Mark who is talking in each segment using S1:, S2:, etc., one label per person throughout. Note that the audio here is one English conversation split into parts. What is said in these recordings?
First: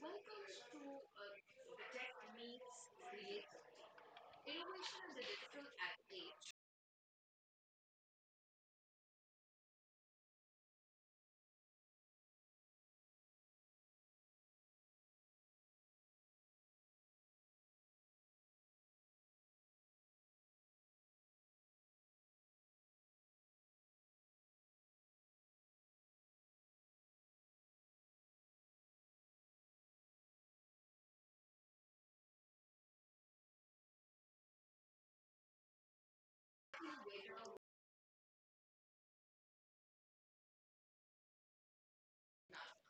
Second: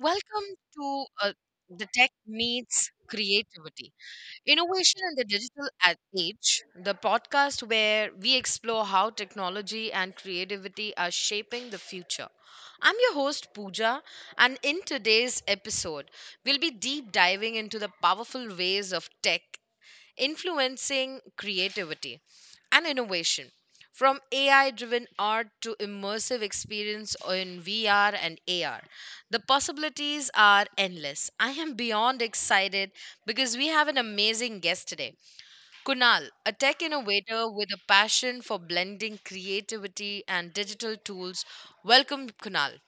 S1: Welcome to the tech meets creativity, innovation in the digital age, the podcast where we explore how technology and creativity are shaping the future. I'm your host, Pooja, and in today's episode, we'll be deep diving into the powerful ways of tech influencing creativity and innovation. From AI driven art to immersive experience in VR and AR, the possibilities are endless. I am beyond excited because we have an amazing guest today. Kunal, a tech innovator with a passion for blending creativity and digital tools. Welcome, Kunal.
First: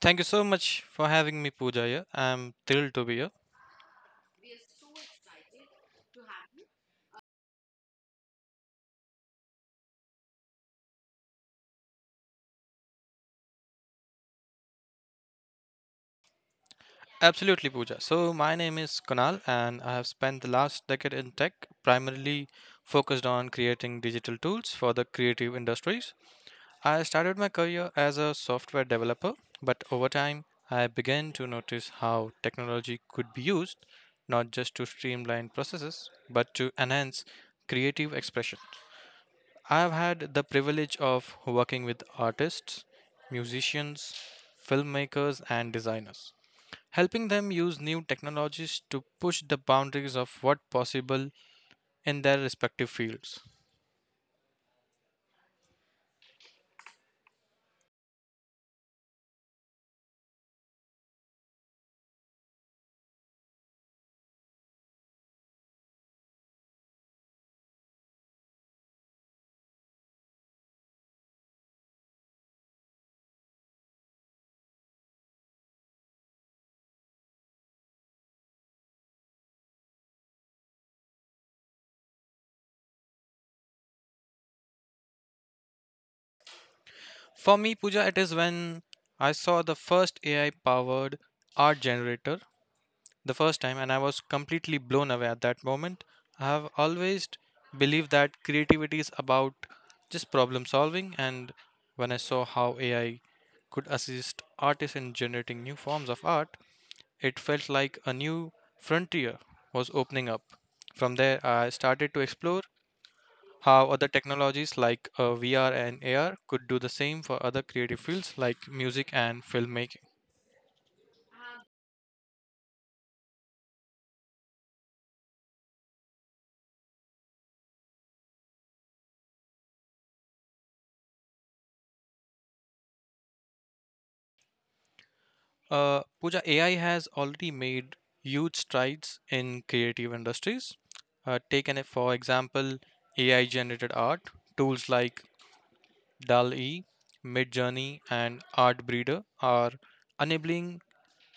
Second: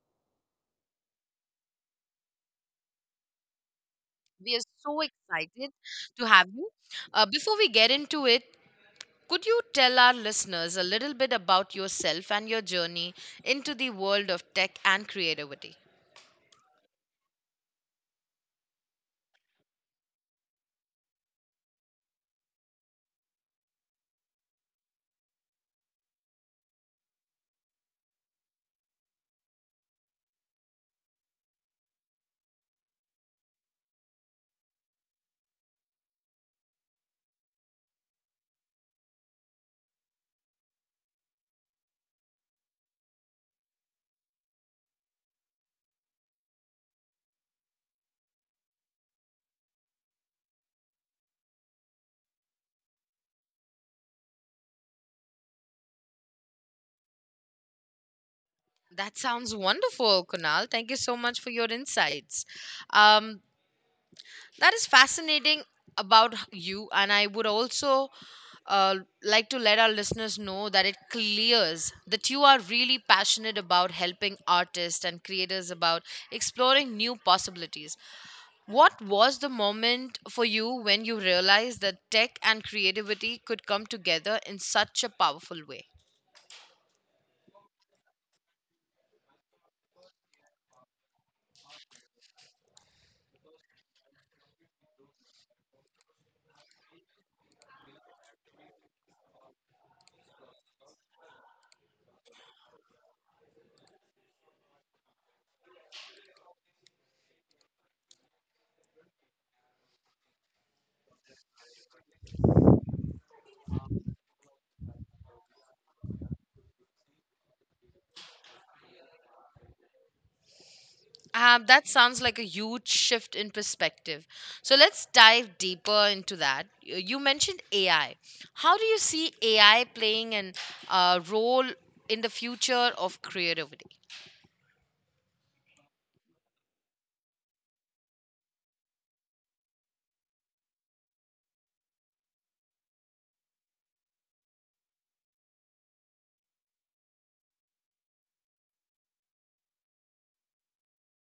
S2: Thank you so much for having me, Pooja. Here. I'm thrilled to be here.
S1: We are so excited to have you. Before we get into it, could you tell our listeners a little bit about yourself and your journey into the world of tech and creativity?
S2: Absolutely, Pooja. So, my name is Kunal, and I have spent the last decade in tech, primarily focused on creating digital tools for the creative industries. I started my career as a software developer, but over time, I began to notice how technology could be used not just to streamline processes, but to enhance creative expression. I have had the privilege of working with artists, musicians, filmmakers, and designers, helping them use new technologies to push the boundaries of what possible in their respective fields.
S1: That sounds wonderful, Kunal. Thank you so much for your insights. Um, that is fascinating about you, and I would also uh, like to let our listeners know that it clears that you are really passionate about helping artists and creators about exploring new possibilities. What was the moment for you when you realized that tech and creativity could come together in such a powerful way?
S2: For me, Pooja, it is when I saw the first AI powered art generator the first time and I was completely blown away at that moment. I have always believed that creativity is about just problem solving and when I saw how AI could assist artists in generating new forms of art, it felt like a new frontier was opening up. From there, I started to explore how other technologies like VR and AR could do the same for other creative fields like music and filmmaking.
S1: That sounds like a huge shift in perspective. So let's dive deeper into that. You mentioned AI. How do you see AI playing an role in the future of creativity?
S2: Pooja, AI has already made huge strides in creative industries. Taken it for example, AI-generated art tools like DALL-E, Midjourney, and Artbreeder are enabling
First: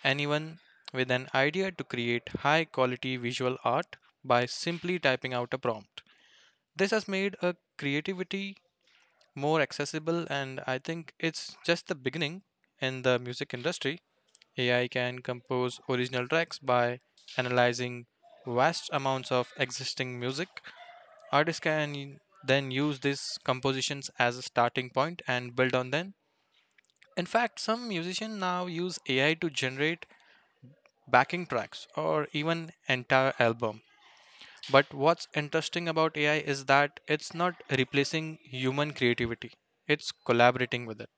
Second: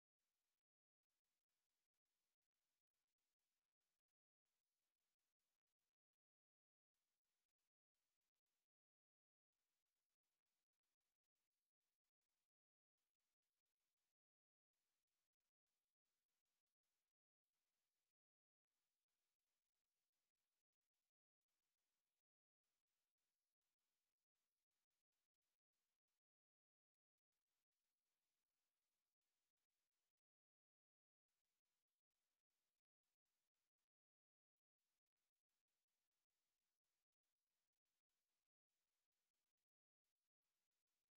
S2: anyone with an idea to create high-quality visual art by simply typing out a prompt. This has made a creativity more accessible, and I think it's just the beginning in the music industry. AI can compose original tracks by analyzing vast amounts of existing music. Artists can then use these compositions as a starting point and build on them. In fact, some musicians now use AI to generate backing tracks or even entire album. But what's interesting about AI is that it's not replacing human creativity. It's collaborating with it.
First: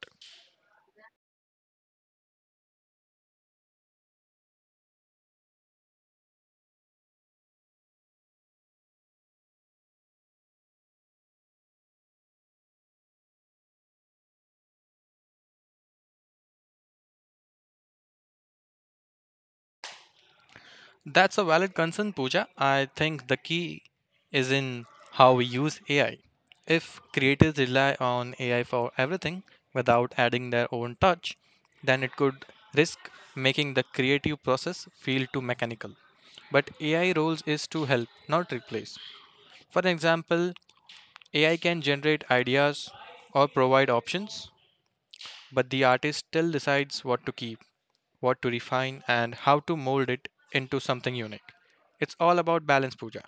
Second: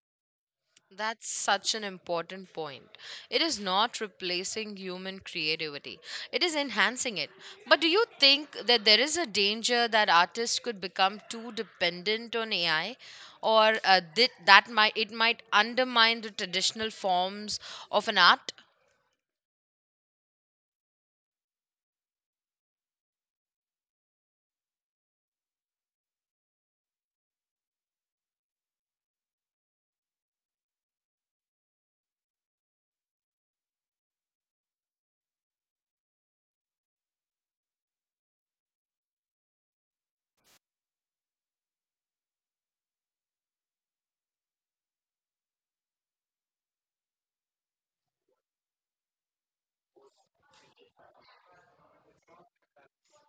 S1: That's such an important point. It is not replacing human creativity, it is enhancing it. But do you think that there is a danger that artists could become too dependent on AI? Or that might it might undermine the traditional forms of an art?
S2: That's a valid concern, Pooja. I think the key is in how we use AI. If creators rely on AI for everything without adding their own touch, then it could risk making the creative process feel too mechanical. But AI roles is to help, not replace. For example, AI can generate ideas or provide options, but the artist still decides what to keep, what to refine, and how to mold it into something unique. It's all about balance, Pooja.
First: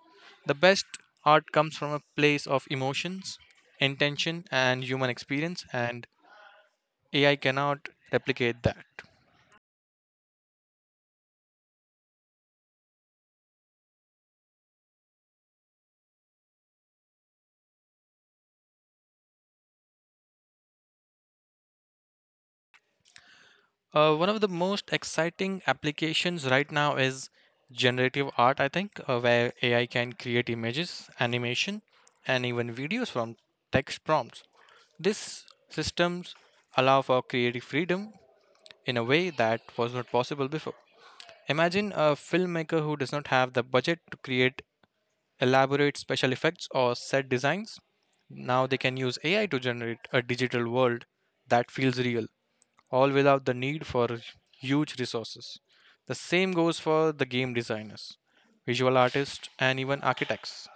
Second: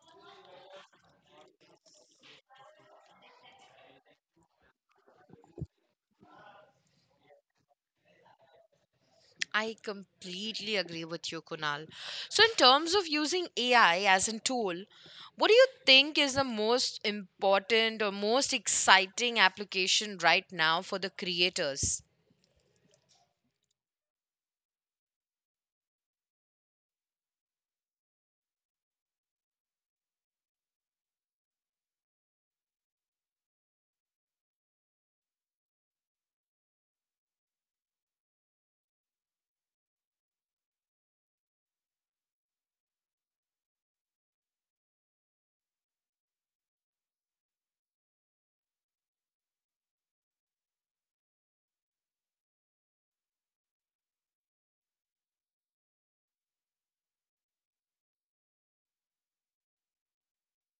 S2: The best art comes from a place of emotions, intention, and human experience, and AI cannot replicate that.
S1: I completely agree with you, Kunal. So, in terms of using AI as a tool, what do you think is the most important or most exciting application right now for the creators?
S2: One of the most exciting applications right now is generative art, I think, where AI can create images, animation, and even videos from text prompts. These systems allow for creative freedom in a way that was not possible before. Imagine a filmmaker who does not have the budget to create elaborate special effects or set designs. Now they can use AI to generate a digital world that feels real all without the need for huge resources. The same goes for the game designers, visual artists, and even architects.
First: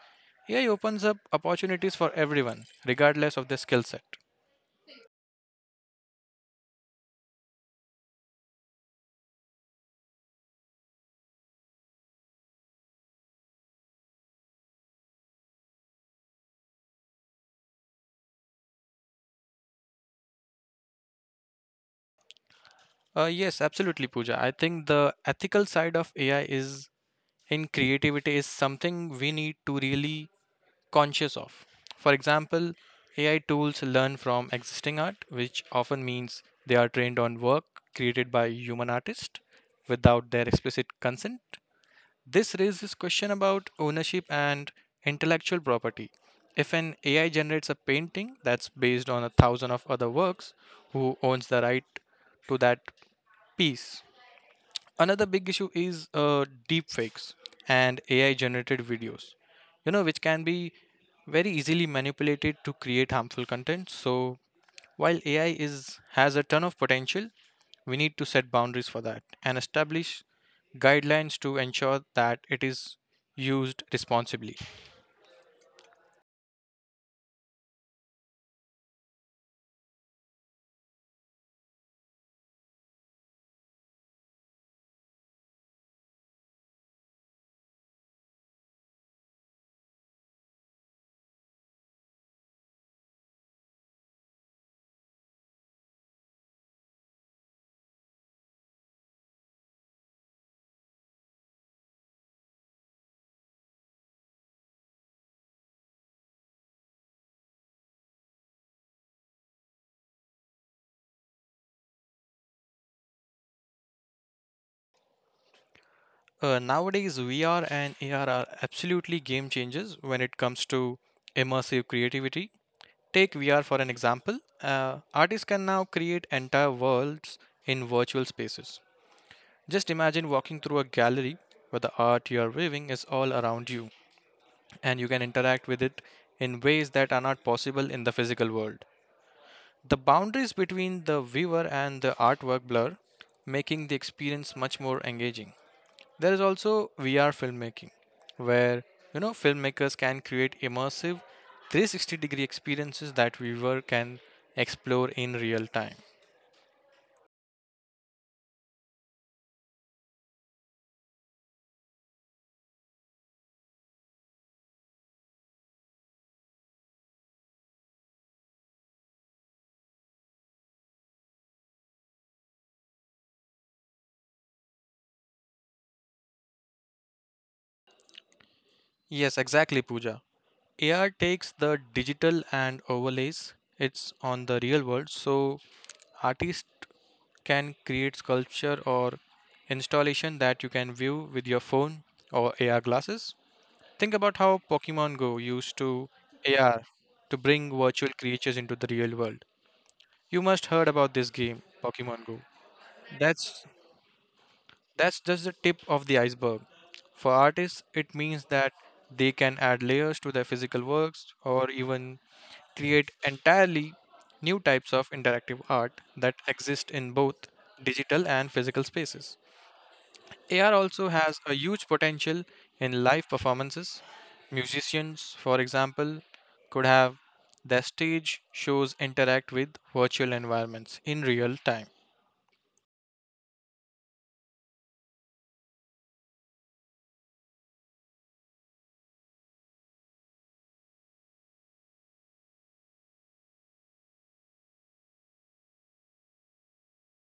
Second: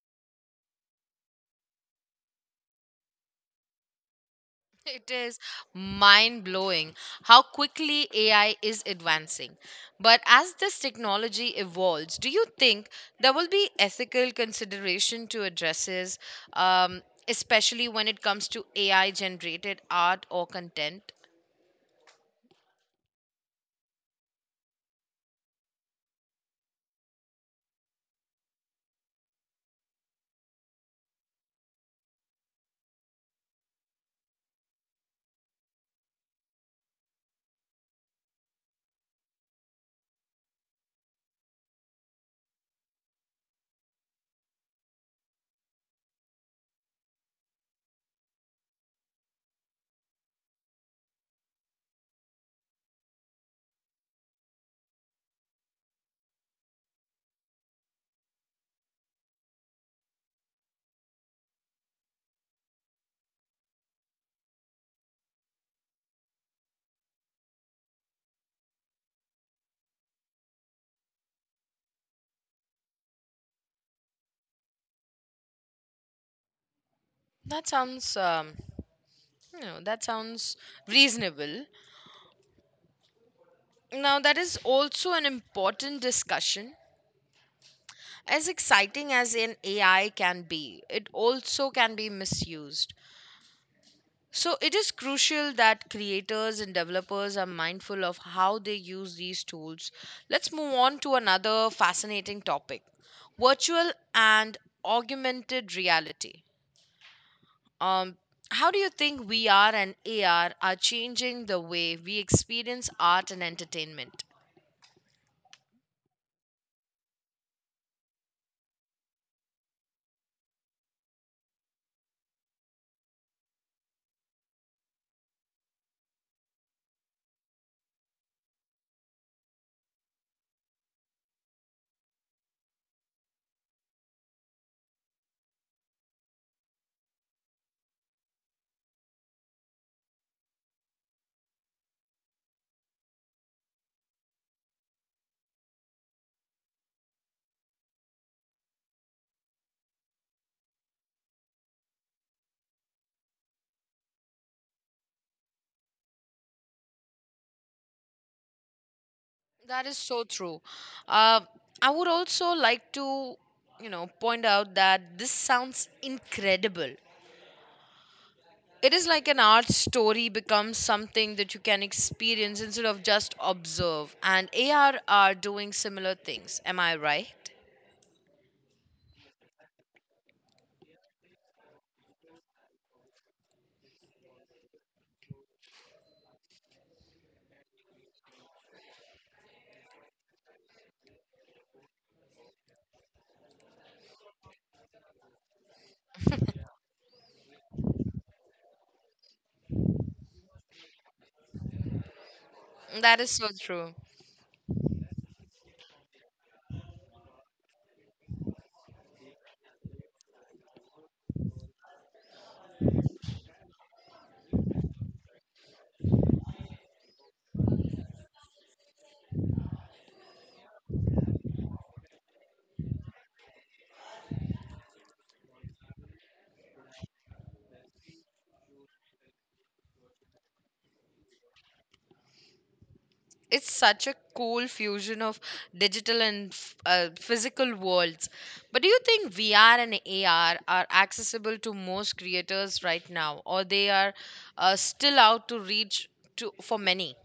S2: AI opens up opportunities for everyone, regardless of their skill set.
S1: It is mind blowing how quickly AI is advancing. But as this technology evolves, do you think there will be ethical consideration to addresses, especially when it comes to AI generated art or content?
S2: Yes, absolutely, Pooja. I think the ethical side of AI is in creativity is something we need to really conscious of. For example, AI tools learn from existing art, which often means they are trained on work created by human artists without their explicit consent. This raises question about ownership and intellectual property. If an AI generates a painting that's based on a thousand of other works, who owns the right to that piece? Another big issue is deep fakes and AI generated videos, which can be very easily manipulated to create harmful content. So while AI is has a ton of potential, we need to set boundaries for that and establish guidelines to ensure that it is used responsibly.
S1: That sounds, that sounds reasonable. Now, that is also an important discussion. As exciting as an AI can be, it also can be misused. So, it is crucial that creators and developers are mindful of how they use these tools. Let's move on to another fascinating topic, virtual and augmented reality. Um, how do you think VR and AR are changing the way we experience art and entertainment?
S2: Nowadays, VR and AR are absolutely game changers when it comes to immersive creativity. Take VR for an example. Artists can now create entire worlds in virtual spaces. Just imagine walking through a gallery where the art you are viewing is all around you, and you can interact with it in ways that are not possible in the physical world. The boundaries between the viewer and the artwork blur, making the experience much more engaging. There is also VR filmmaking, where filmmakers can create immersive 360 degree experiences that viewer can explore in real time.
S1: That is so true. Uh, I would also like to, you know, point out that this sounds incredible. It is like an art story becomes something that you can experience instead of just observe. And AR are doing similar things. Am I right?
S2: Yes, exactly, Pooja. AR takes the digital and overlays it's on the real world, so artists can create sculpture or installation that you can view with your phone or AR glasses. Think about how Pokemon Go used to AR to bring virtual creatures into the real world. You must heard about this game, Pokemon Go.
S1: That is so
S2: That's
S1: true.
S2: that's just the tip of the iceberg. For artists, it means that they can add layers to their physical works or even create entirely new types of interactive art that exist in both digital and physical spaces. AR also has a huge potential in live performances. Musicians, for example, could have their stage shows interact with virtual environments in real time.
S1: It's such a cool fusion of digital and physical worlds. But do you think VR and AR are accessible to most creators right now, or they are still out to reach to for many?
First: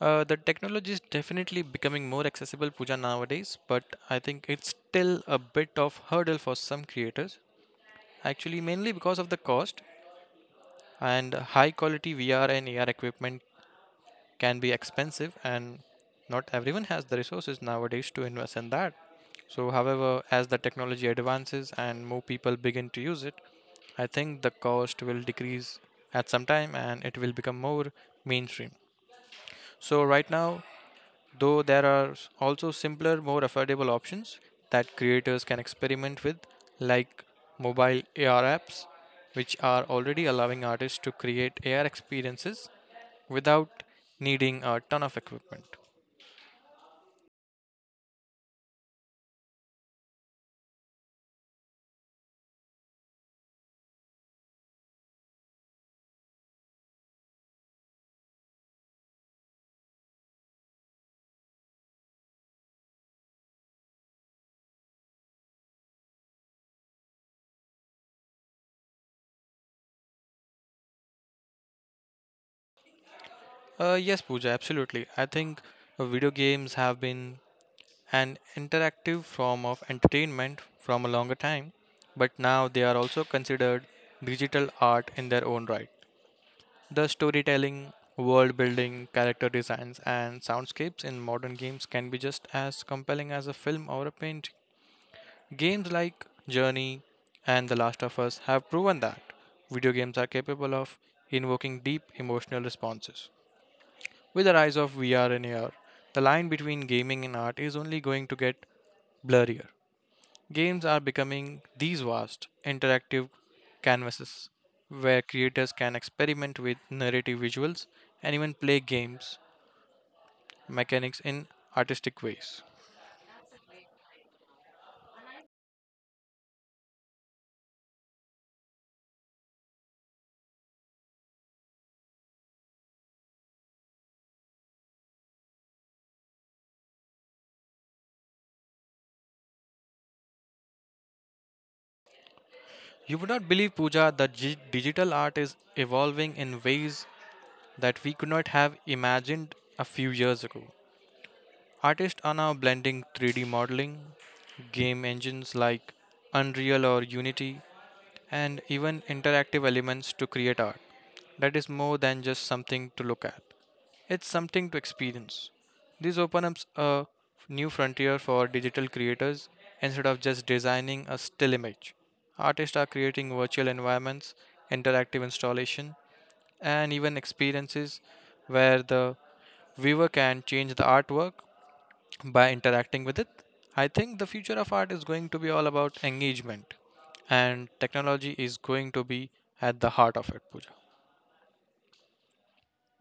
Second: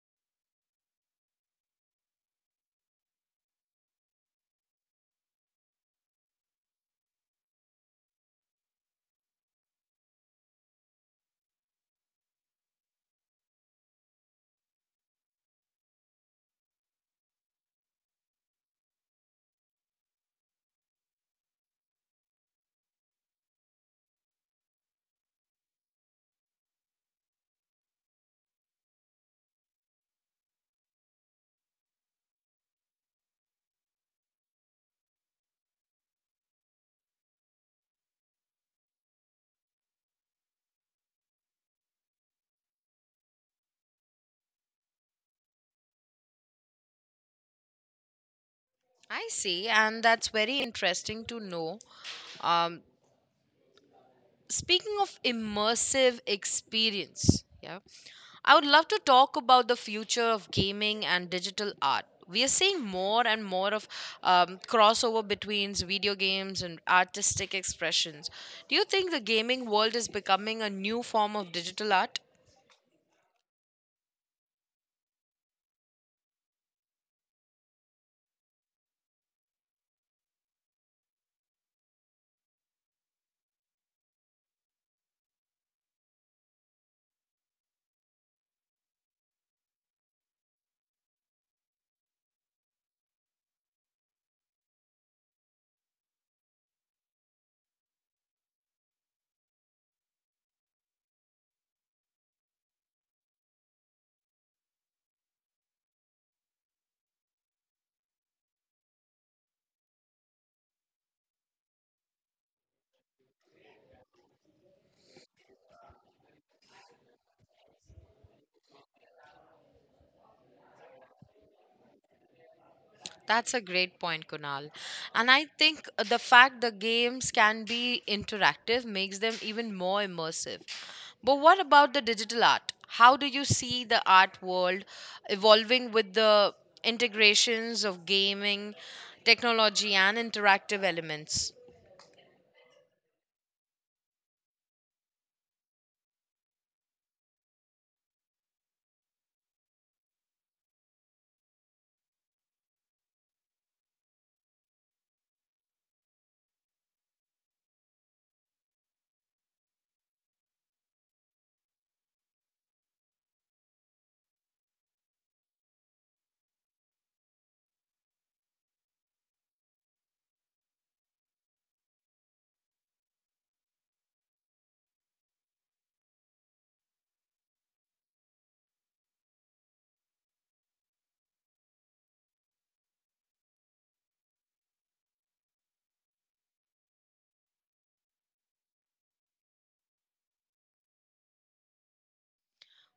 S2: The technology is definitely becoming more accessible, Pooja, nowadays, but I think it's still a bit of hurdle for some creators. Actually, mainly because of the cost and high quality VR and AR equipment can be expensive, and not everyone has the resources nowadays to invest in that. So, however, as the technology advances and more people begin to use it, I think the cost will decrease at some time and it will become more mainstream. So, right now, though there are also simpler, more affordable options that creators can experiment with, like mobile AR apps, which are already allowing artists to create AR experiences without needing a ton of equipment.
S1: I see, and that's very interesting to know. Um, Speaking of immersive experience, yeah, I would love to talk about the future of gaming and digital art. We are seeing more and more of crossover between video games and artistic expressions. Do you think the gaming world is becoming a new form of digital art?
S2: Yes, Pooja, absolutely. I think video games have been an interactive form of entertainment from a longer time, but now they are also considered digital art in their own right. The storytelling, world building, character designs, and soundscapes in modern games can be just as compelling as a film or a painting. Games like Journey and The Last of Us have proven that video games are capable of invoking deep emotional responses. With the rise of VR and AR, the line between gaming and art is only going to get blurrier. Games are becoming these vast, interactive canvases where creators can experiment with narrative visuals and even play games mechanics in artistic ways.
S1: That's a great point, Kunal. And I think the fact the games can be interactive makes them even more immersive. But what about the digital art? How do you see the art world evolving with the integrations of gaming, technology, and interactive elements?
S2: You would not believe, Pooja, that digital art is evolving in ways that we could not have imagined a few years ago. Artists are now blending 3D modeling, game engines like Unreal or Unity, and even interactive elements to create art that is more than just something to look at. It's something to experience. This opens up a new frontier for digital creators instead of just designing a still image. Artists are creating virtual environments, interactive installation, and even experiences where the viewer can change the artwork by interacting with it. I think the future of art is going to be all about engagement and technology is going to be at the heart of it, Pooja.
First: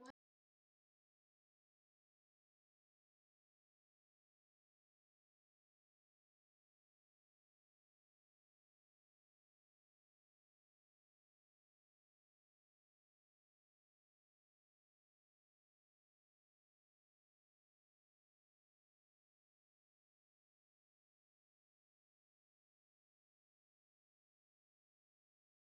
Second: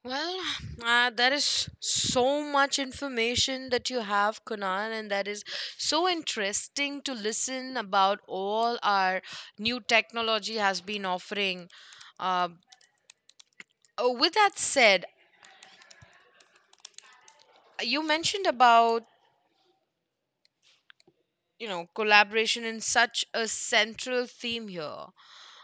S1: Well, that is so much information that you have, Kunal, and that is so interesting to listen about all our new technology has been offering. Uh, oh, with that said, you mentioned about you know collaboration in such a central theme here,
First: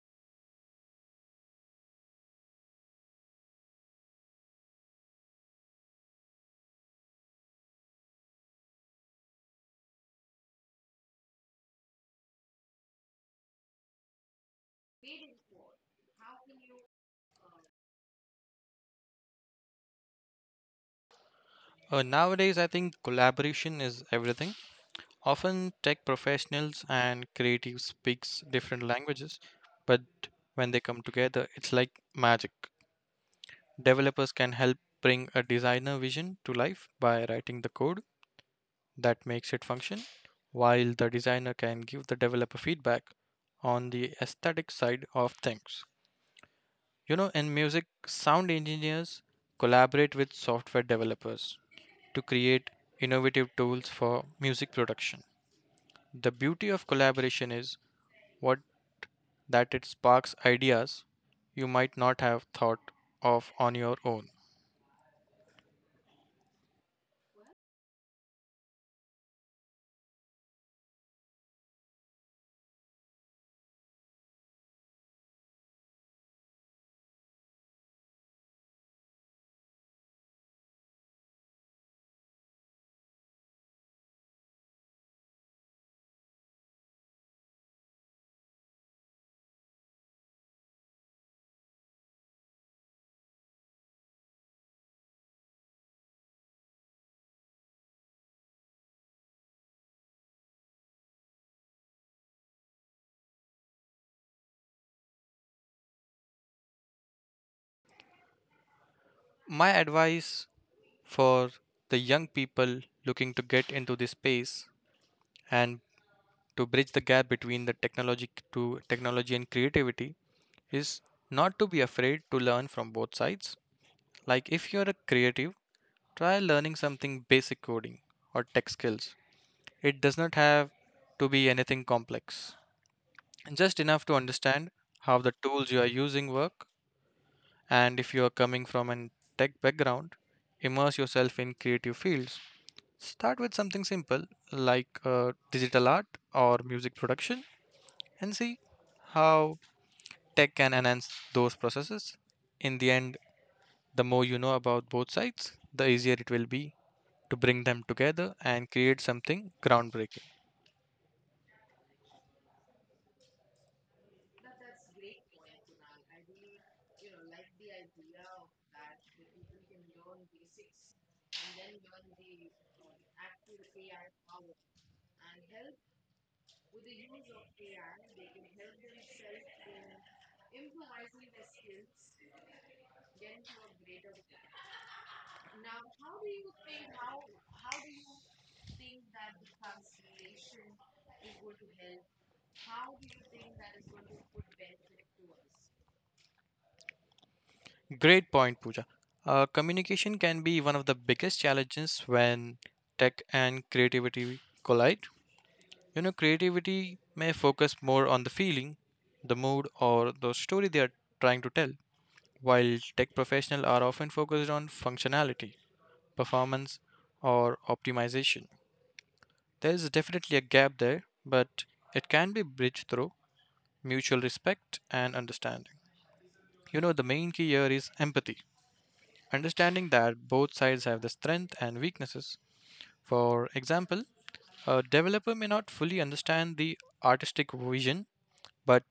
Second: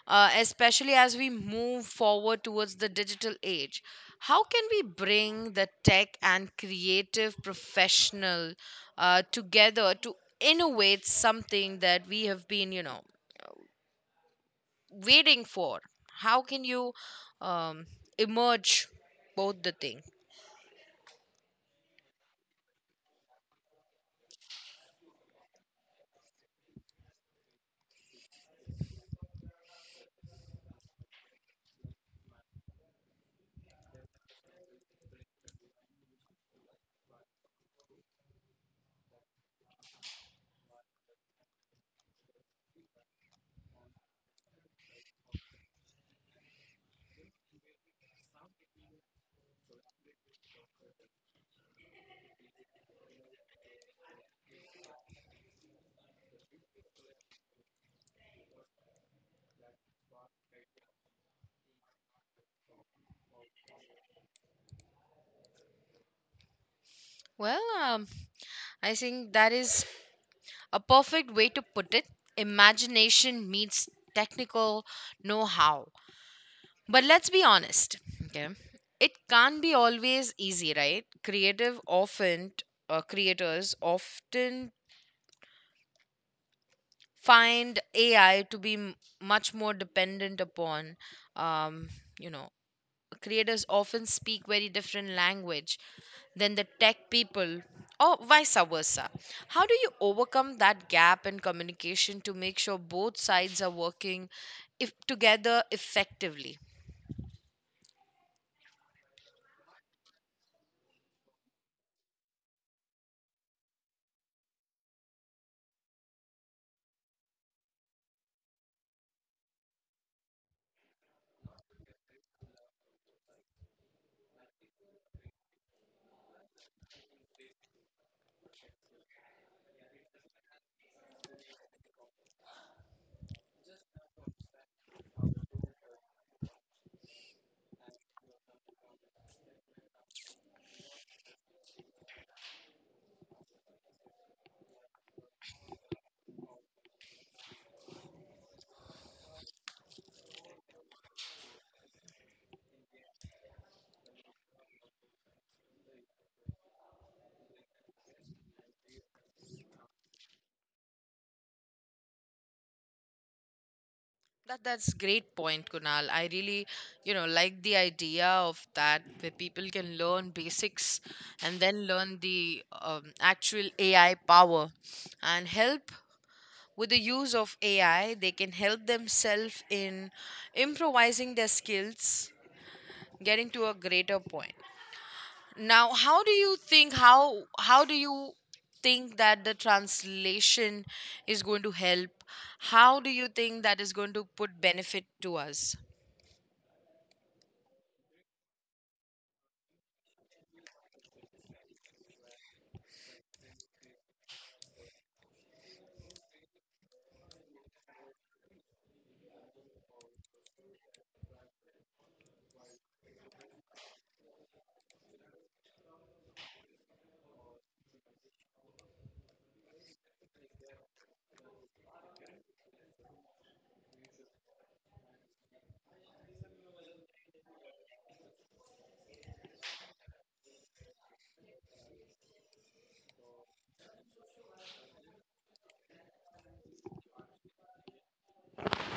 S1: especially as we move forward towards the digital age. How can we bring the tech and creative professional together to innovate something that we have been, you know, waiting for? How can you um, emerge both the thing?
S2: Nowadays, I think collaboration is everything. Often, tech professionals and creatives speaks different languages, but when they come together, it's like magic. Developers can help bring a designer vision to life by writing the code that makes it function, while the designer can give the developer feedback on the aesthetic side of things. In music, sound engineers collaborate with software developers to create innovative tools for music production. The beauty of collaboration is what that it sparks ideas you might not have thought of on your own.
S1: Well, I think that is a perfect way to put it. Imagination meets technical know how. But let's be honest, okay? It can't be always easy, right? Creators often find AI to be much more dependent upon, um, you know, creators often speak very different language than the tech people or vice versa. How do you overcome that gap in communication to make sure both sides are working if together effectively?
S2: My advice for the young people looking to get into this space and to bridge the gap between the technology to technology and creativity is not to be afraid to learn from both sides. Like if you're a creative, try learning something basic coding or tech skills. It does not have to be anything complex, just enough to understand how the tools you are using work. And if you are coming from a tech background, immerse yourself in creative fields. Start with something simple like digital art or music production and see how tech can enhance those processes. In the end, the more you know about both sides, the easier it will be to bring them together and create something groundbreaking.
S1: That's great point, Kunal. I really, you know, like the idea of that where people can learn basics and then learn the actual AI power and help with the use of AI. They can help themselves in improvising their skills, getting to a greater point. Now, how do you think how do you think that the translation is going to help? How do you think that is going to put benefit to us?
S2: Great point, Pooja. Communication can be one of the biggest challenges when tech and creativity collide. Creativity may focus more on the feeling, the mood, or the story they are trying to tell, while tech professionals are often focused on functionality, performance, or optimization. There is definitely a gap there, but it can be bridged through mutual respect and understanding. The main key here is empathy. Understanding that both sides have the strength and weaknesses. For example, a developer may not fully understand the artistic vision, but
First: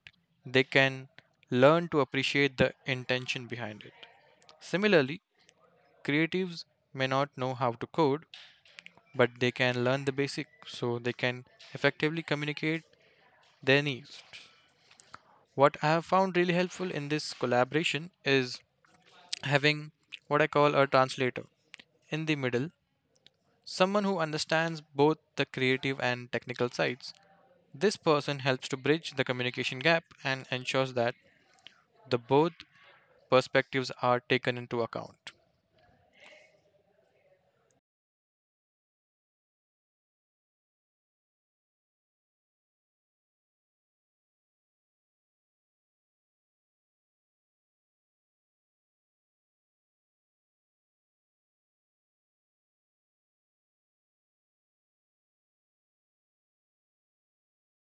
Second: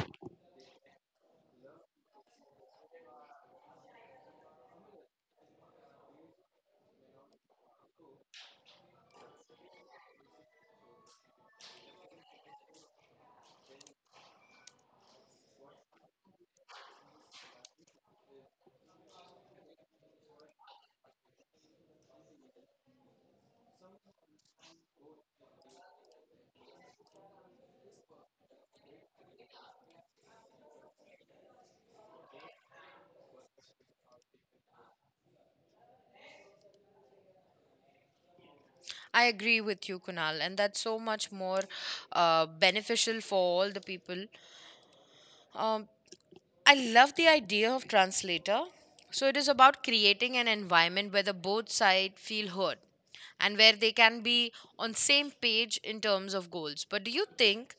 S2: they can learn to appreciate the intention behind it. Similarly, creatives may not know how to code, but they can learn the basic so they can effectively communicate their needs. What I have found really helpful in this collaboration is having what I call a translator in the middle, someone who understands both the creative and technical sides. This person helps to bridge the communication gap and ensures that the both perspectives are taken into account.
S1: I agree with you, Kunal, and that's so much more beneficial for all the people. Um, I love the idea of translator. So it is about creating an environment where the both sides feel heard and where they can be on same page in terms of goals. But do you think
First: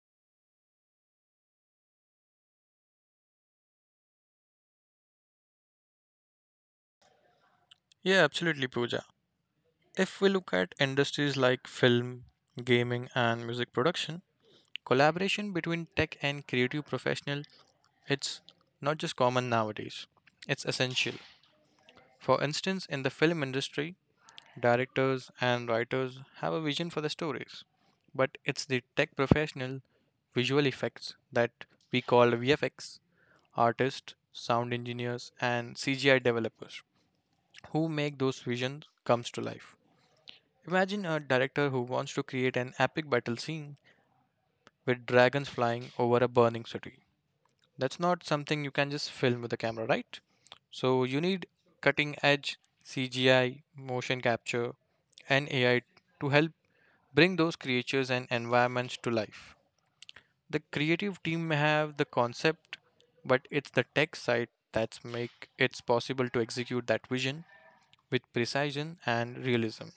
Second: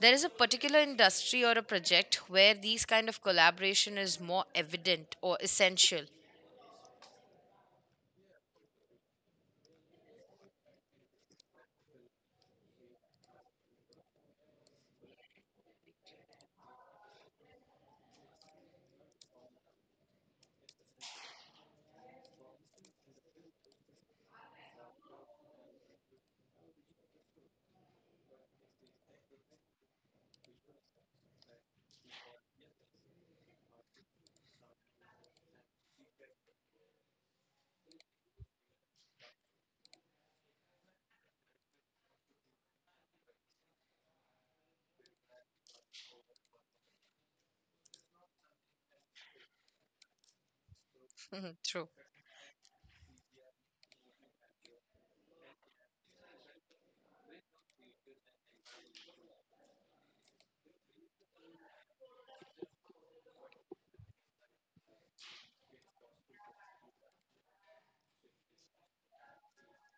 S1: there is a particular industry or a project where these kind of collaboration is more evident or essential?
S2: Yeah, absolutely, Pooja. If we look at industries like film, gaming, and music production, collaboration between tech and creative professional, it's not just common nowadays. It's essential. For instance, in the film industry, directors and writers have a vision for the stories, but it's the tech professional, visual effects that we call VFX artists, sound engineers, and CGI developers who make those visions comes to life. Imagine a director who wants to create an epic battle scene with dragons flying over a burning city. That's not something you can just film with a camera, right? So you need
S1: True.
S2: cutting edge CGI, motion capture, and AI to help bring those creatures and environments to life. The creative team may have the concept, but it's the tech side that's make it's possible to execute that vision with precision and realism.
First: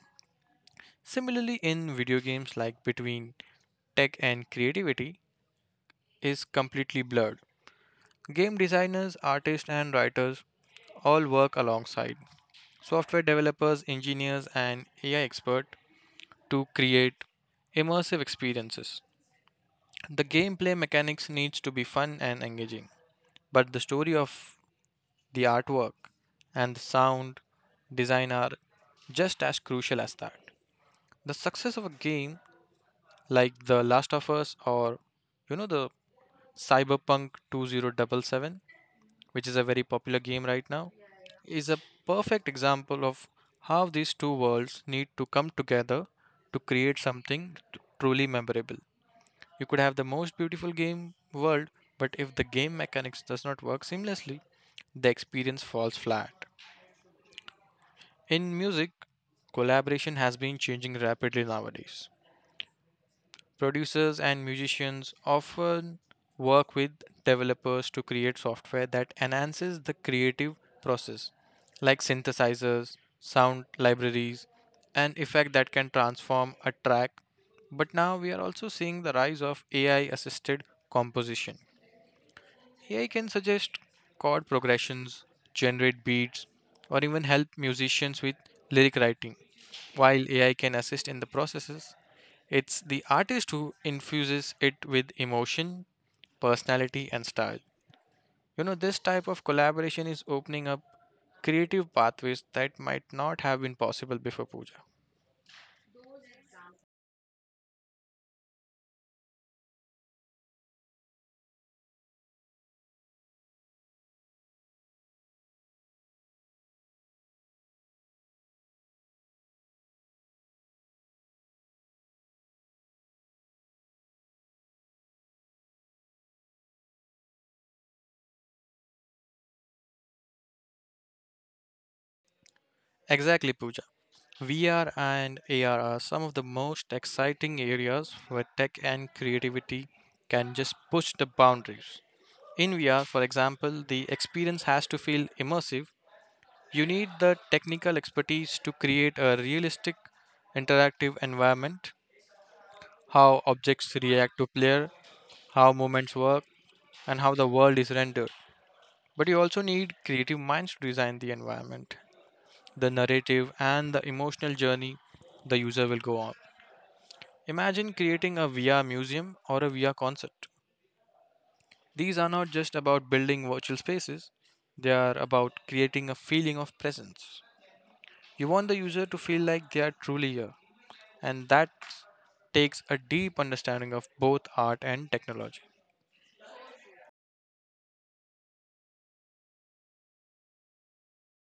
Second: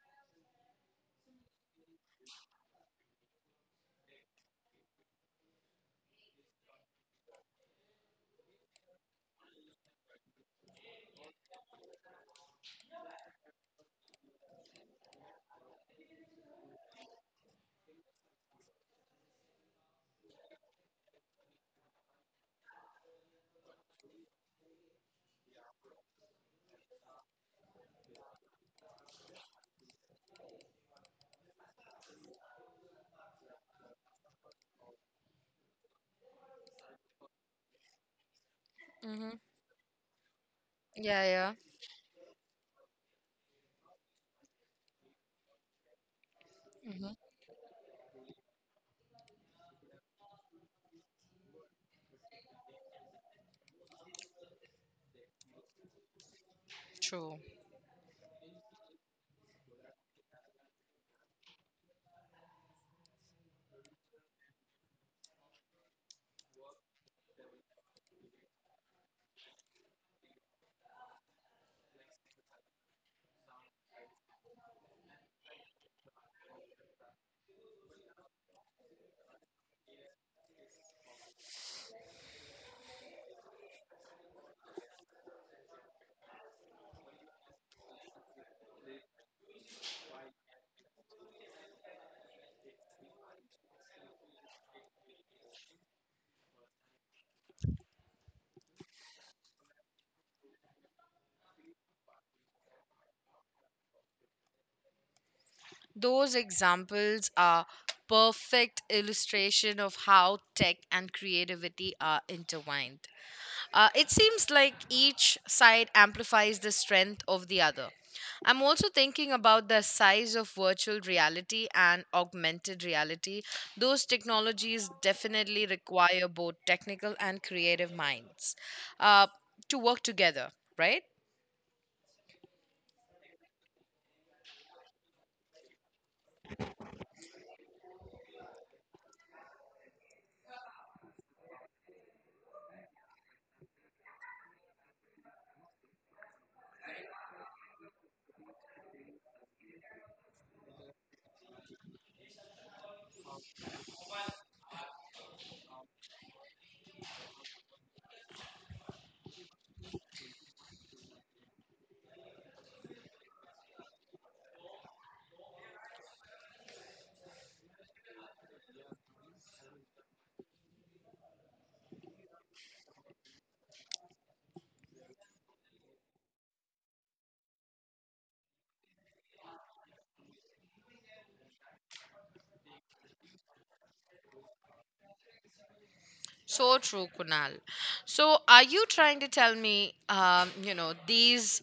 S2: Similarly, in video games, like between tech and creativity is completely blurred. Game designers, artists, and writers all work alongside software developers, engineers, and AI expert to create immersive experiences. The gameplay mechanics needs to be fun and engaging, but the story of the artwork and the sound design are just as crucial as that. The success of a game like The Last of Us or the Cyberpunk 2077,
S1: Hmm.
S2: which is a very popular game right now,
S1: Yeah, yeah.
S2: is a perfect example of how these two worlds need to come together to create
S1: Hmm.
S2: something truly memorable. You could have the most beautiful game world, but if the game mechanics does not work seamlessly, the experience falls flat.
S1: True.
S2: In music, collaboration has been changing rapidly nowadays. Producers and musicians often work with developers to create software that enhances the creative process, like synthesizers, sound libraries, and effect that can transform a track. But now we are also seeing the rise of AI assisted composition. AI can suggest chord progressions, generate beats, or even help musicians with lyric writing. While AI can assist in the processes, it's the artist who infuses it with emotion, personality, and style. This type of collaboration is opening up creative pathways that might not have been possible before, Pooja.
S1: Those examples are perfect illustration of how tech and creativity are intertwined. It seems like each side amplifies the strength of the other. I'm also thinking about the size of virtual reality and augmented reality. Those technologies definitely require both technical and creative minds uh, to work together, right?
S2: Exactly, Pooja. VR and AR are some of the most exciting areas where tech and creativity can just push the boundaries. In VR, for example, the experience has to feel immersive. You need the technical expertise to create a realistic interactive environment, how objects react to player, how movements work, and how the world is rendered. But you also need creative minds to design the environment, the narrative, and the emotional journey the user will go on. Imagine creating a VR museum or a VR concert. These are not just about building virtual spaces, they are about creating a feeling of presence. You want the user to feel like they are truly here, and that takes a deep understanding of both art and technology.
S1: So true, Kunal. So, are you trying to tell me, these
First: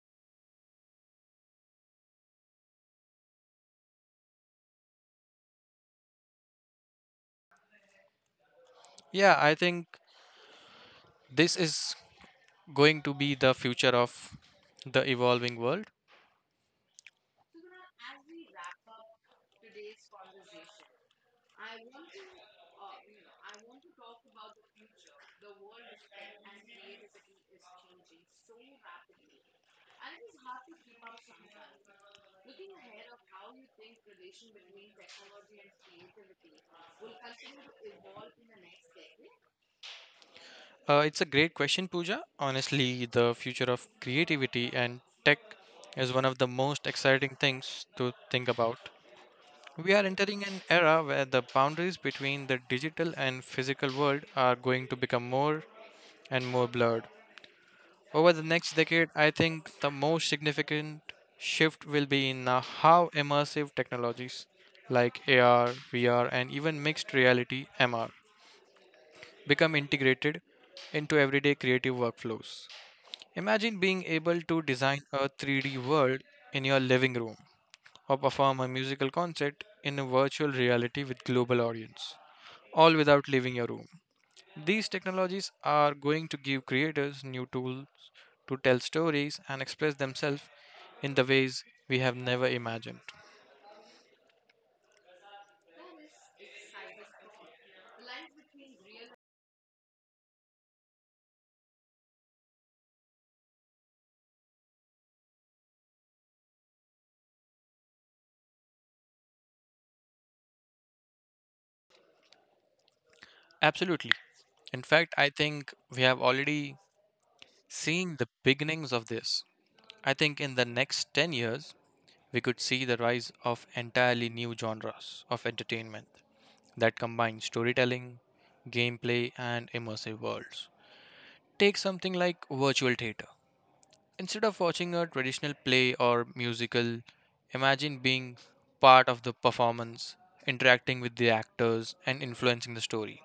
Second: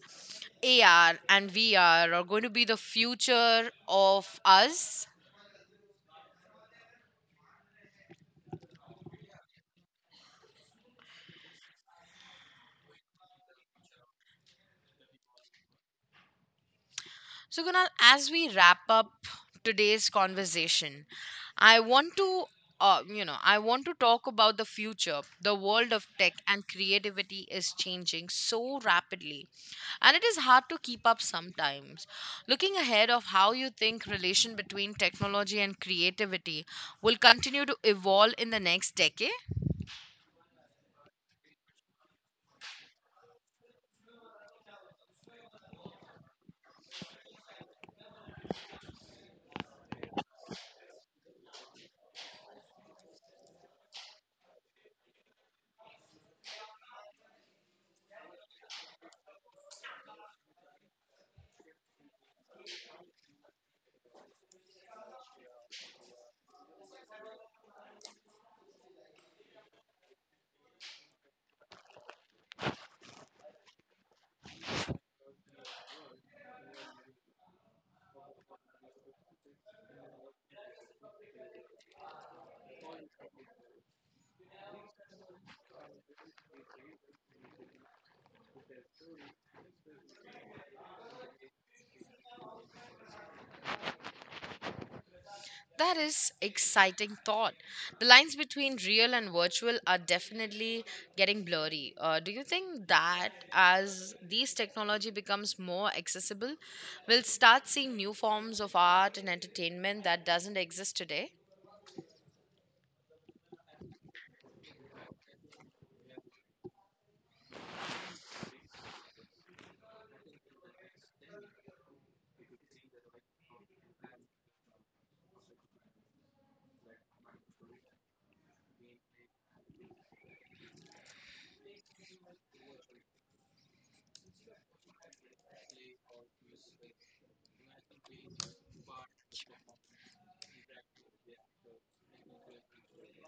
S1: AR and VR are going to be the future of us?
S2: Yeah, I think this is going to be the future of the evolving world.
S1: So, Kunal, as we wrap up today's conversation, I want to, I want to talk about the future. The world of tech and creativity is changing so rapidly, and it is hard to keep up sometimes. Looking ahead of how you think relation between technology and creativity will continue to evolve in the next decade.
S2: It's a great question, Pooja. Honestly, the future of creativity and tech is one of the most exciting things to think about. We are entering an era where the boundaries between the digital and physical world are going to become more and more blurred. Over the next decade, I think the most significant shift will be in how immersive technologies like AR, VR, and even mixed reality MR become integrated into everyday creative workflows. Imagine being able to design a 3D world in your living room or perform a musical concert in a virtual reality with global audience, all without leaving your room. These technologies are going to give creators new tools to tell stories and express themselves in the ways we have never imagined.
S1: That is exciting thought. The lines between real and virtual are definitely getting blurry. Do you think that as these technology becomes more accessible, we'll start seeing new forms of art and entertainment that doesn't exist today?
S2: Absolutely. In fact, I think we have already seen the beginnings of this. I think in the next 10 years, we could see the rise of entirely new genres of entertainment that combine storytelling, gameplay, and immersive worlds. Take something like virtual theater. Instead of watching a traditional play or musical, imagine being part of the performance, interacting with the actors, and influencing the story.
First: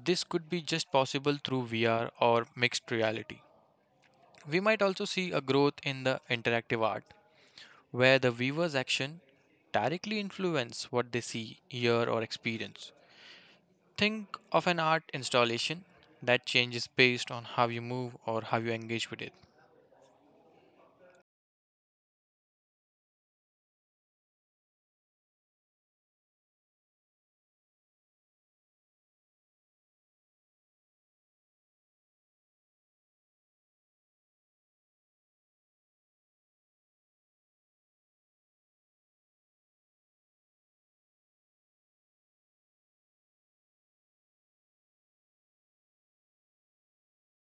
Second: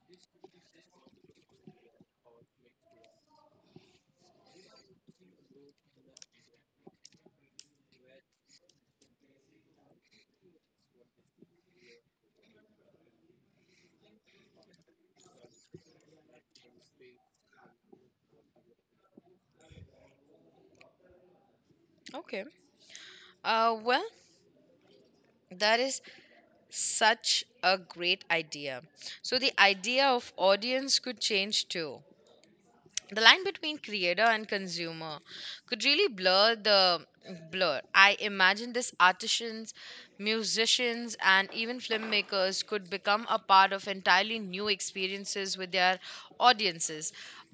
S2: This could be just possible through VR or mixed reality. We might also see a growth in the interactive art where the viewer's action directly influence what they see, hear, or experience. Think of an art installation that changes based on how you move or how you engage with it.
S1: Okay. Well, that is such a great idea. So the idea of audience could change too. The line between creator and consumer could really blur. I imagine this artisans, musicians and even filmmakers could become a part of entirely new experiences with their audiences.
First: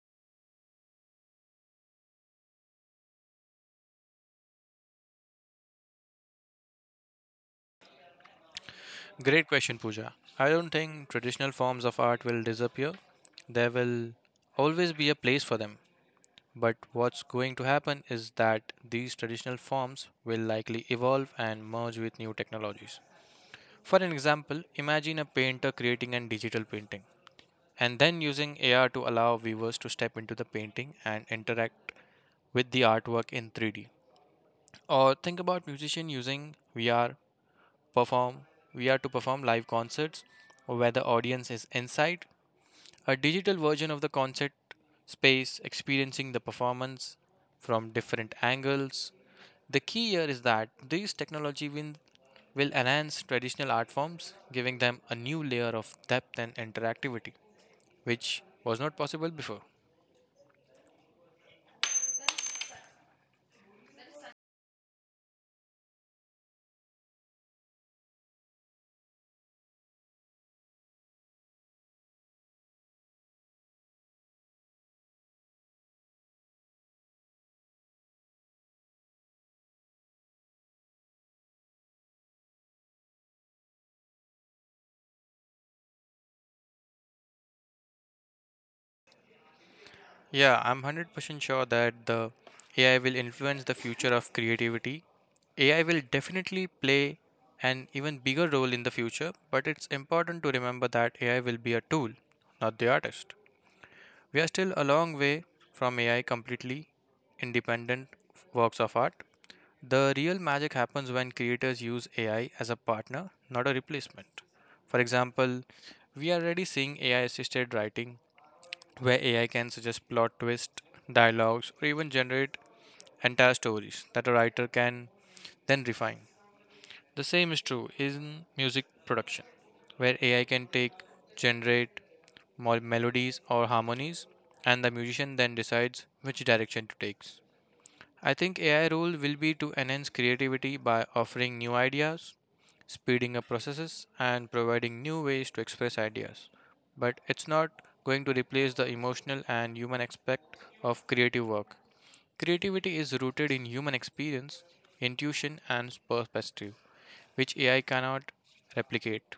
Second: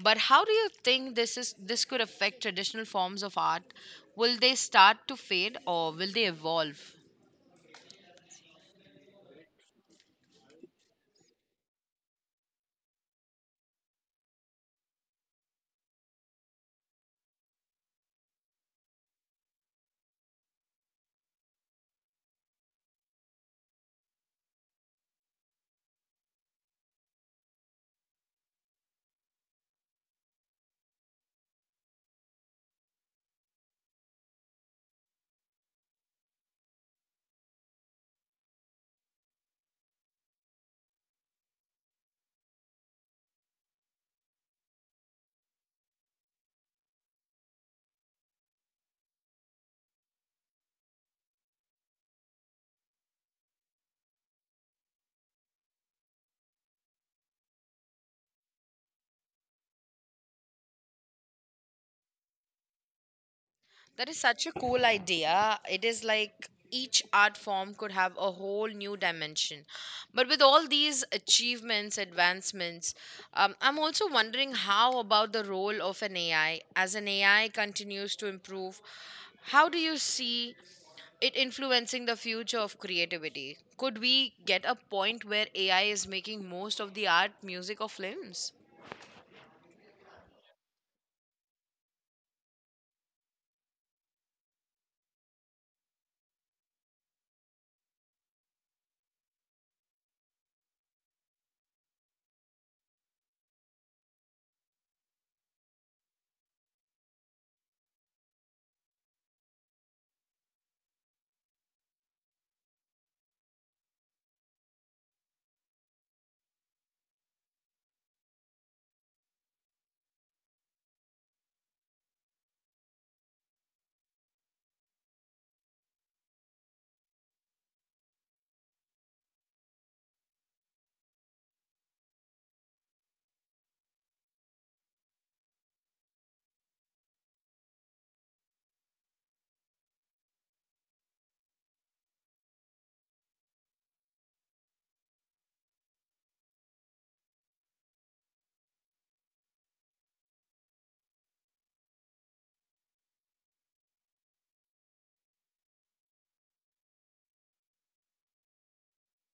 S1: But how do you think this could affect traditional forms of art? Will they start to fade or will they evolve?
S2: Great question, Pooja. I don't think traditional forms of art will disappear. There will always be a place for them. But what's going to happen is that these traditional forms will likely evolve and merge with new technologies. For an example, imagine a painter creating a digital painting, and then using AR to allow viewers to step into the painting and interact with the artwork in 3D. Or think about musician using VR perform VR to perform live concerts where the audience is inside a digital version of the concert space, experiencing the performance from different angles. The key here is that these technology will enhance traditional art forms, giving them a new layer of depth and interactivity, which was not possible before.
S1: That is such a cool idea. It is like each art form could have a whole new dimension. But with all these achievements, advancements, I'm also wondering how about the role of an AI? As an AI continues to improve, how do you see it influencing the future of creativity? Could we get a point where AI is making most of the art, music, or films?
S2: Yeah, I'm 100% sure that the AI will influence the future of creativity. AI will definitely play an even bigger role in the future, but it's important to remember that AI will be a tool, not the artist. We are still a long way from AI completely independent works of art. The real magic happens when creators use AI as a partner, not a replacement. For example, we are already seeing AI assisted writing where AI can suggest plot twists, dialogues, or even generate entire stories that a writer can then refine. The same is true in music production, where AI can take, generate melodies or harmonies, and the musician then decides which direction to take. I think AI role will be to enhance creativity by offering new ideas, speeding up processes, and providing new ways to express ideas. But it's not going to replace the emotional and human aspect of creative work. Creativity is rooted in human experience, intuition, and perspective, which AI cannot replicate.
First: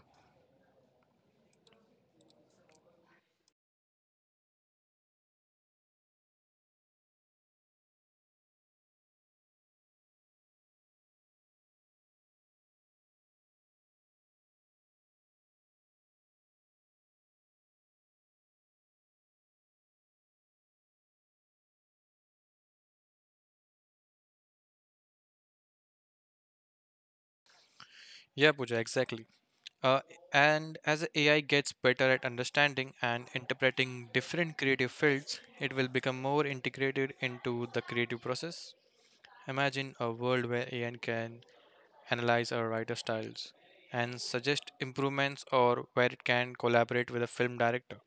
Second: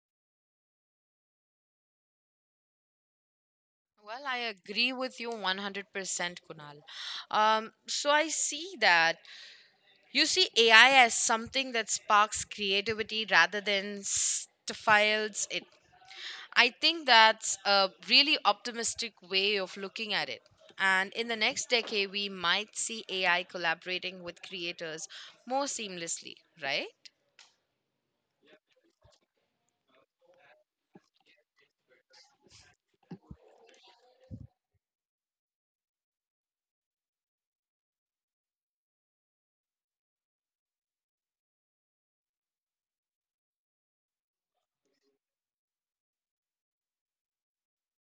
S1: Well, I agree with you 100%, Kunal. So I see that you see AI as something that sparks creativity rather than stifles it. I think that's a really optimistic way of looking at it. And in the next decade, we might see AI collaborating with creators more seamlessly, right?
S2: Yeah, Pooja, exactly. Uh, and as AI gets better at understanding and interpreting different creative fields, it will become more integrated into the creative process. Imagine a world where AI can analyze a writer's styles and suggest improvements, or where it can collaborate with a film director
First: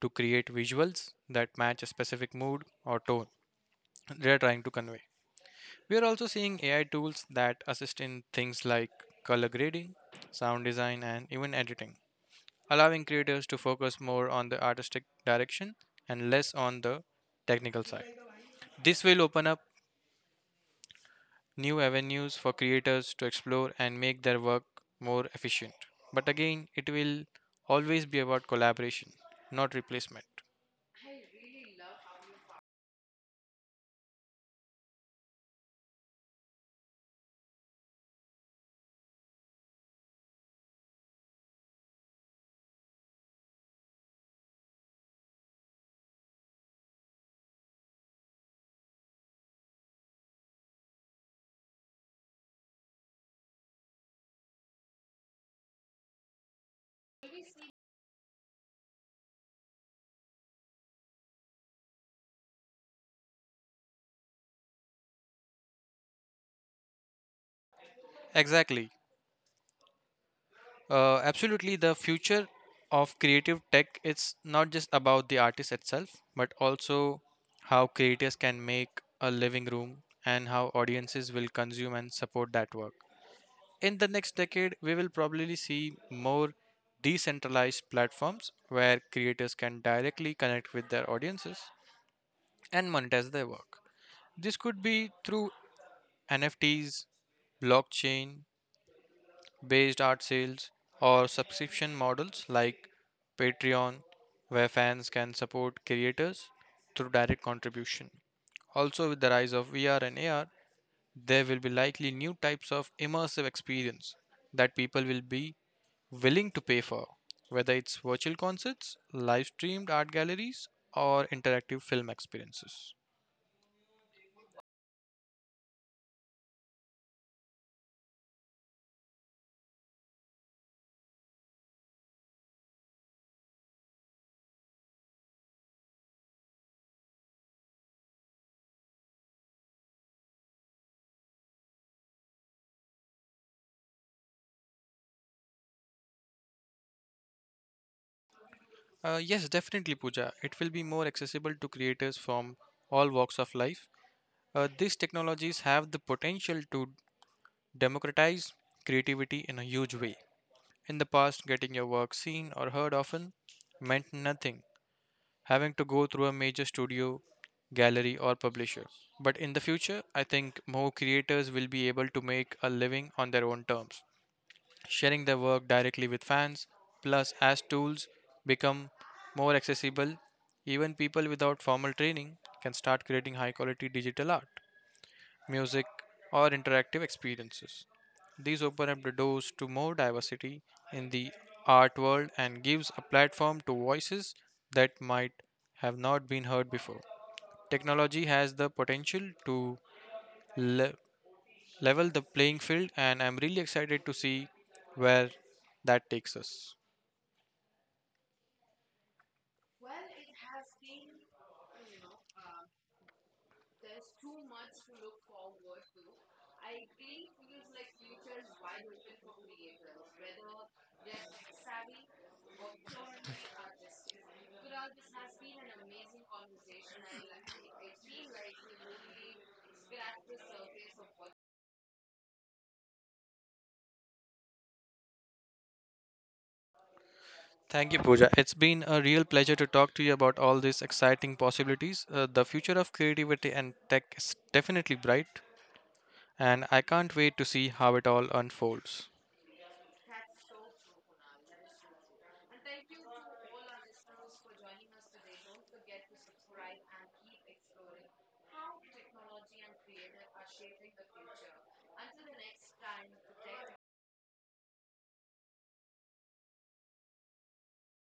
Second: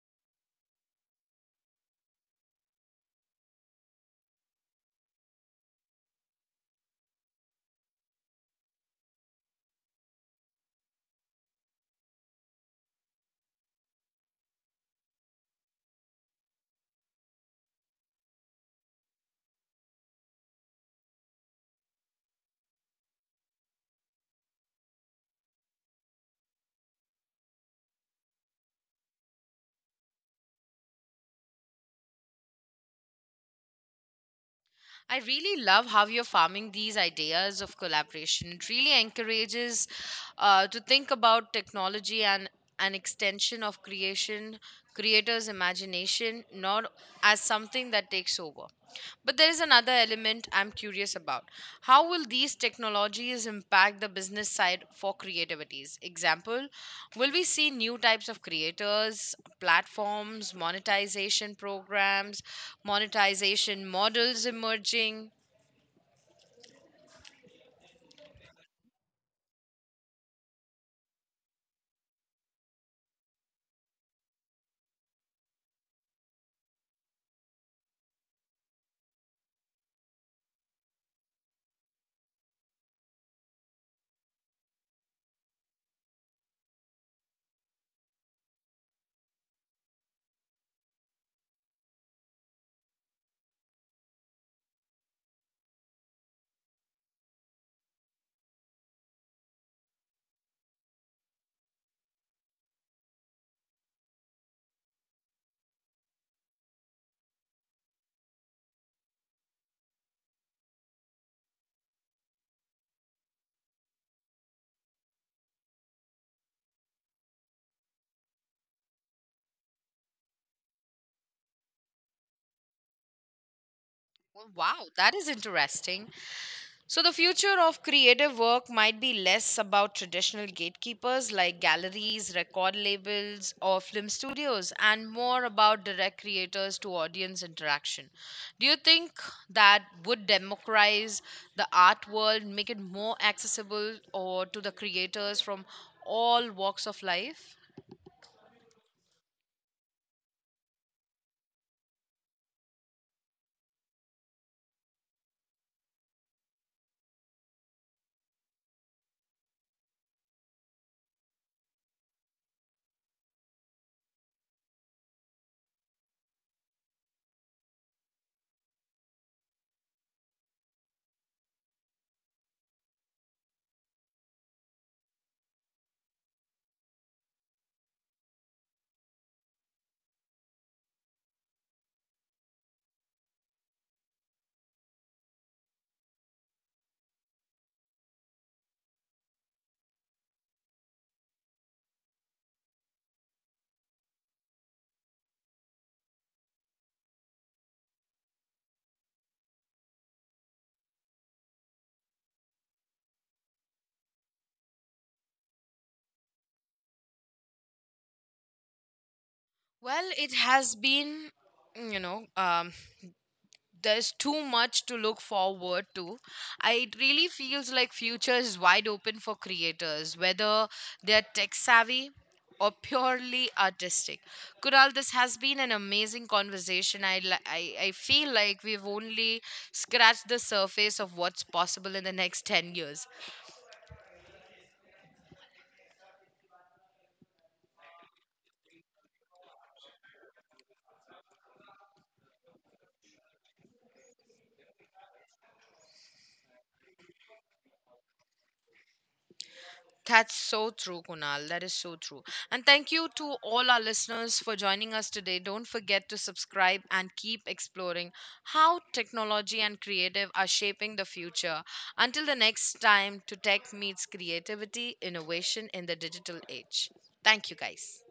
S2: to create visuals that match a specific mood or tone they are trying to convey. We are also seeing AI tools that assist in things like color grading, sound design, and even editing, allowing creators to focus more on the artistic direction and less on the technical side. This will open up new avenues for creators to explore and make their work more efficient. But again, it will always be about collaboration, not replacement.
S1: I really love how you're farming these ideas of collaboration. It really encourages to think about technology and an extension of creation, creators' imagination, not as something that takes over. But there is another element I'm curious about. How will these technologies impact the business side for creativities? Example, will we see new types of creators, platforms, monetization models emerging?
S2: Exactly. Absolutely, the future of creative tech is not just about the artist itself, but also how creators can make a living room and how audiences will consume and support that work. In the next decade, we will probably see more decentralized platforms where creators can directly connect with their audiences and monetize their work. This could be through NFTs, blockchain based art sales, or subscription models like Patreon, where fans can support creators through direct contribution. Also, with the rise of VR and AR, there will be likely new types of immersive experience that people will be willing to pay for, whether it's virtual concerts, live streamed art galleries, or interactive film experiences.
S1: Well, wow, that is interesting. So, the future of creative work might be less about traditional gatekeepers like galleries, record labels, or film studios, and more about direct creators to audience interaction. Do you think that would democratize the art world, make it more accessible or to the creators from all walks of life?
S2: Yes, definitely, Pooja. It will be more accessible to creators from all walks of life. These technologies have the potential to democratize creativity in a huge way. In the past, getting your work seen or heard often meant nothing, having to go through a major studio, gallery, or publisher. But in the future, I think more creators will be able to make a living on their own terms, sharing their work directly with fans. Plus, as tools become more accessible, even people without formal training can start creating high quality digital art, music, or interactive experiences. These open up the doors to more diversity in the art world and gives a platform to voices that might have not been heard before. Technology has the potential to le- level the playing field and I'm really excited to see where that takes us.
S1: Well, it has been, you know, um, there's too much to look forward to. It really feels like future is wide open for creators whether they're tech savvy or purely artistic. Kural, this has been an amazing conversation. I feel like we've only scratched the surface of what's possible in the next 10 years.
S2: Thank you, Pooja. It's been a real pleasure to talk to you about all these exciting possibilities. The future of creativity and tech is definitely bright, and I can't wait to see how it all unfolds.
S1: That's so true, Kunal. That is so true. And thank you to all our listeners for joining us today. Don't forget to subscribe and keep exploring how technology and creative are shaping the future. Until the next time, to tech meets creativity, innovation in the digital age. Thank you, guys.